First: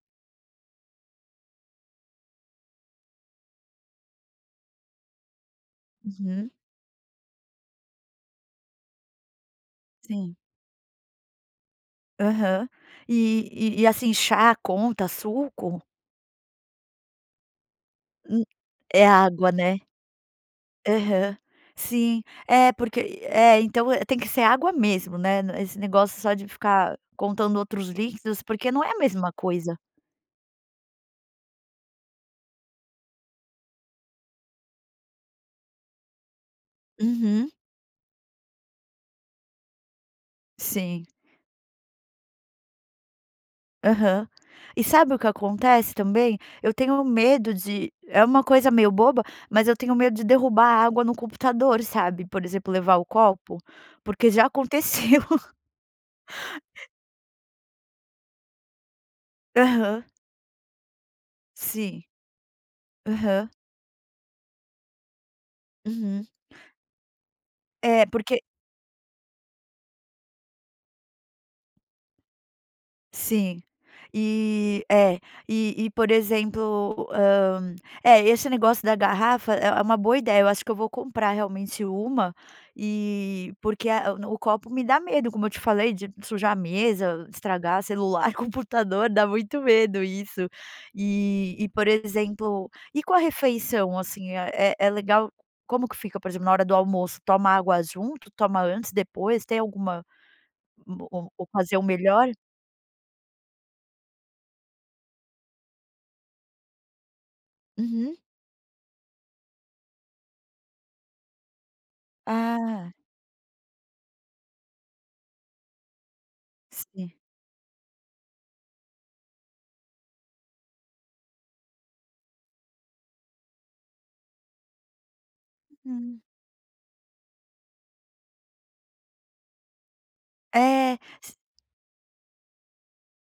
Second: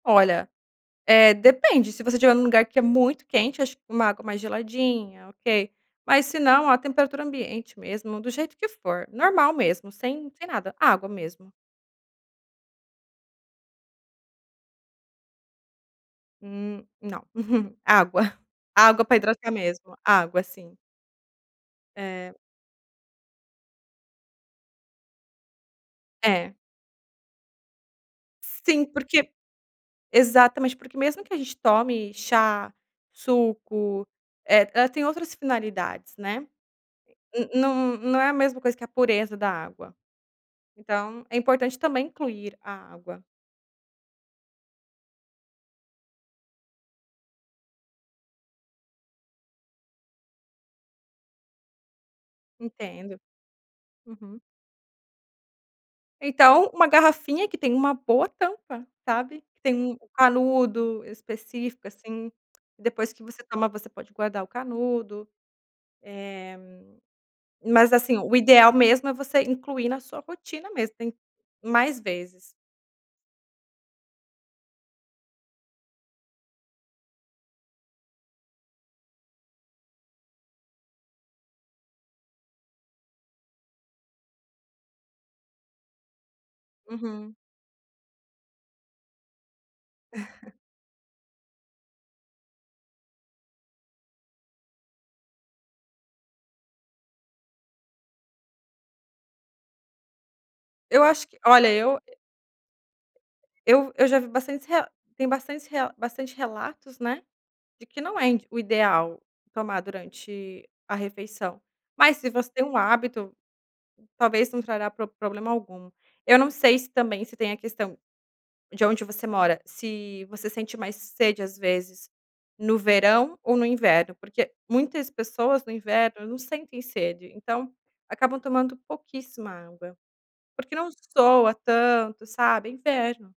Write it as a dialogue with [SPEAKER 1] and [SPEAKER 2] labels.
[SPEAKER 1] Olha, eh, depende. Se você estiver num lugar que é muito quente, acho que uma água mais geladinha, ok. Mas se
[SPEAKER 2] Uhum.
[SPEAKER 1] não, a temperatura ambiente mesmo, do jeito que for, normal mesmo, sem
[SPEAKER 2] Sim.
[SPEAKER 1] sem nada. Água mesmo.
[SPEAKER 2] Aham. E e e, assim, chá conta, suco?
[SPEAKER 1] Hum, não. Água.
[SPEAKER 2] Hum,
[SPEAKER 1] Água
[SPEAKER 2] é
[SPEAKER 1] pra
[SPEAKER 2] água,
[SPEAKER 1] hidratar
[SPEAKER 2] né?
[SPEAKER 1] mesmo. Água, sim.
[SPEAKER 2] Aham. Sim,
[SPEAKER 1] É.
[SPEAKER 2] é porque e é. Então, eh, tem que ser água mesmo, né. N esse negócio só de
[SPEAKER 1] É.
[SPEAKER 2] ficar contando outros líquidos, porque não
[SPEAKER 1] Sim.
[SPEAKER 2] é a
[SPEAKER 1] Porque
[SPEAKER 2] mesma coisa.
[SPEAKER 1] Exatamente, porque mesmo que a gente tome chá, suco, eh, ela tem outras finalidades, né? N
[SPEAKER 2] Uhum.
[SPEAKER 1] não não é a mesma coisa que a pureza da água.
[SPEAKER 2] Sim.
[SPEAKER 1] Então é importante também incluir a água.
[SPEAKER 2] Aham. E sabe o que acontece também? Eu tenho medo de é uma coisa meio boba, mas eu tenho medo de derrubar água no computador, sabe? Por exemplo, levar o
[SPEAKER 1] Entendo.
[SPEAKER 2] copo, porque
[SPEAKER 1] Uhum.
[SPEAKER 2] já aconteceu.
[SPEAKER 1] Então, uma garrafinha que tem uma boa tampa, sabe? Que tem um
[SPEAKER 2] Aham.
[SPEAKER 1] canudo específico,
[SPEAKER 2] Sim.
[SPEAKER 1] assim. Depois que você
[SPEAKER 2] Aham.
[SPEAKER 1] toma, você pode guardar o canudo.
[SPEAKER 2] Uhum.
[SPEAKER 1] Eh, mas,
[SPEAKER 2] É,
[SPEAKER 1] assim, o
[SPEAKER 2] porque
[SPEAKER 1] ideal mesmo é você incluir na sua rotina mesmo. Tem mais vezes.
[SPEAKER 2] Sim. E é. E e por exemplo, hum, é esse negócio da garrafa, é é uma boa ideia. Eu acho que eu vou comprar realmente uma. E porque a no o copo me dá medo, como eu te falei, de sujar a mesa,
[SPEAKER 1] Uhum.
[SPEAKER 2] estragar celular, computador. Dá muito medo isso. E e por exemplo, e com a refeição assim, é é legal como que fica, por exemplo, na hora do almoço, toma água junto, toma antes, depois? Tem alguma
[SPEAKER 1] Eu
[SPEAKER 2] uma
[SPEAKER 1] acho
[SPEAKER 2] o
[SPEAKER 1] que olha
[SPEAKER 2] ocasião
[SPEAKER 1] eu é
[SPEAKER 2] melhor?
[SPEAKER 1] Eu eu já vi bastante rea tem bastante rea bastante relatos, né, de que
[SPEAKER 2] Uhum.
[SPEAKER 1] não é indi o ideal tomar durante a refeição. Mas se você tem um
[SPEAKER 2] Ah.
[SPEAKER 1] hábito, talvez não trará prob problema algum. Eu não sei se
[SPEAKER 2] Sim.
[SPEAKER 1] também se tem a questão de onde você mora, se você sente mais sede às vezes no verão ou no inverno. Porque muitas pessoas no
[SPEAKER 2] Uhum.
[SPEAKER 1] inverno não sentem sede, então acabam tomando pouquíssima água. Porque não
[SPEAKER 2] É, se
[SPEAKER 1] sua tanto, sabe, é inverno.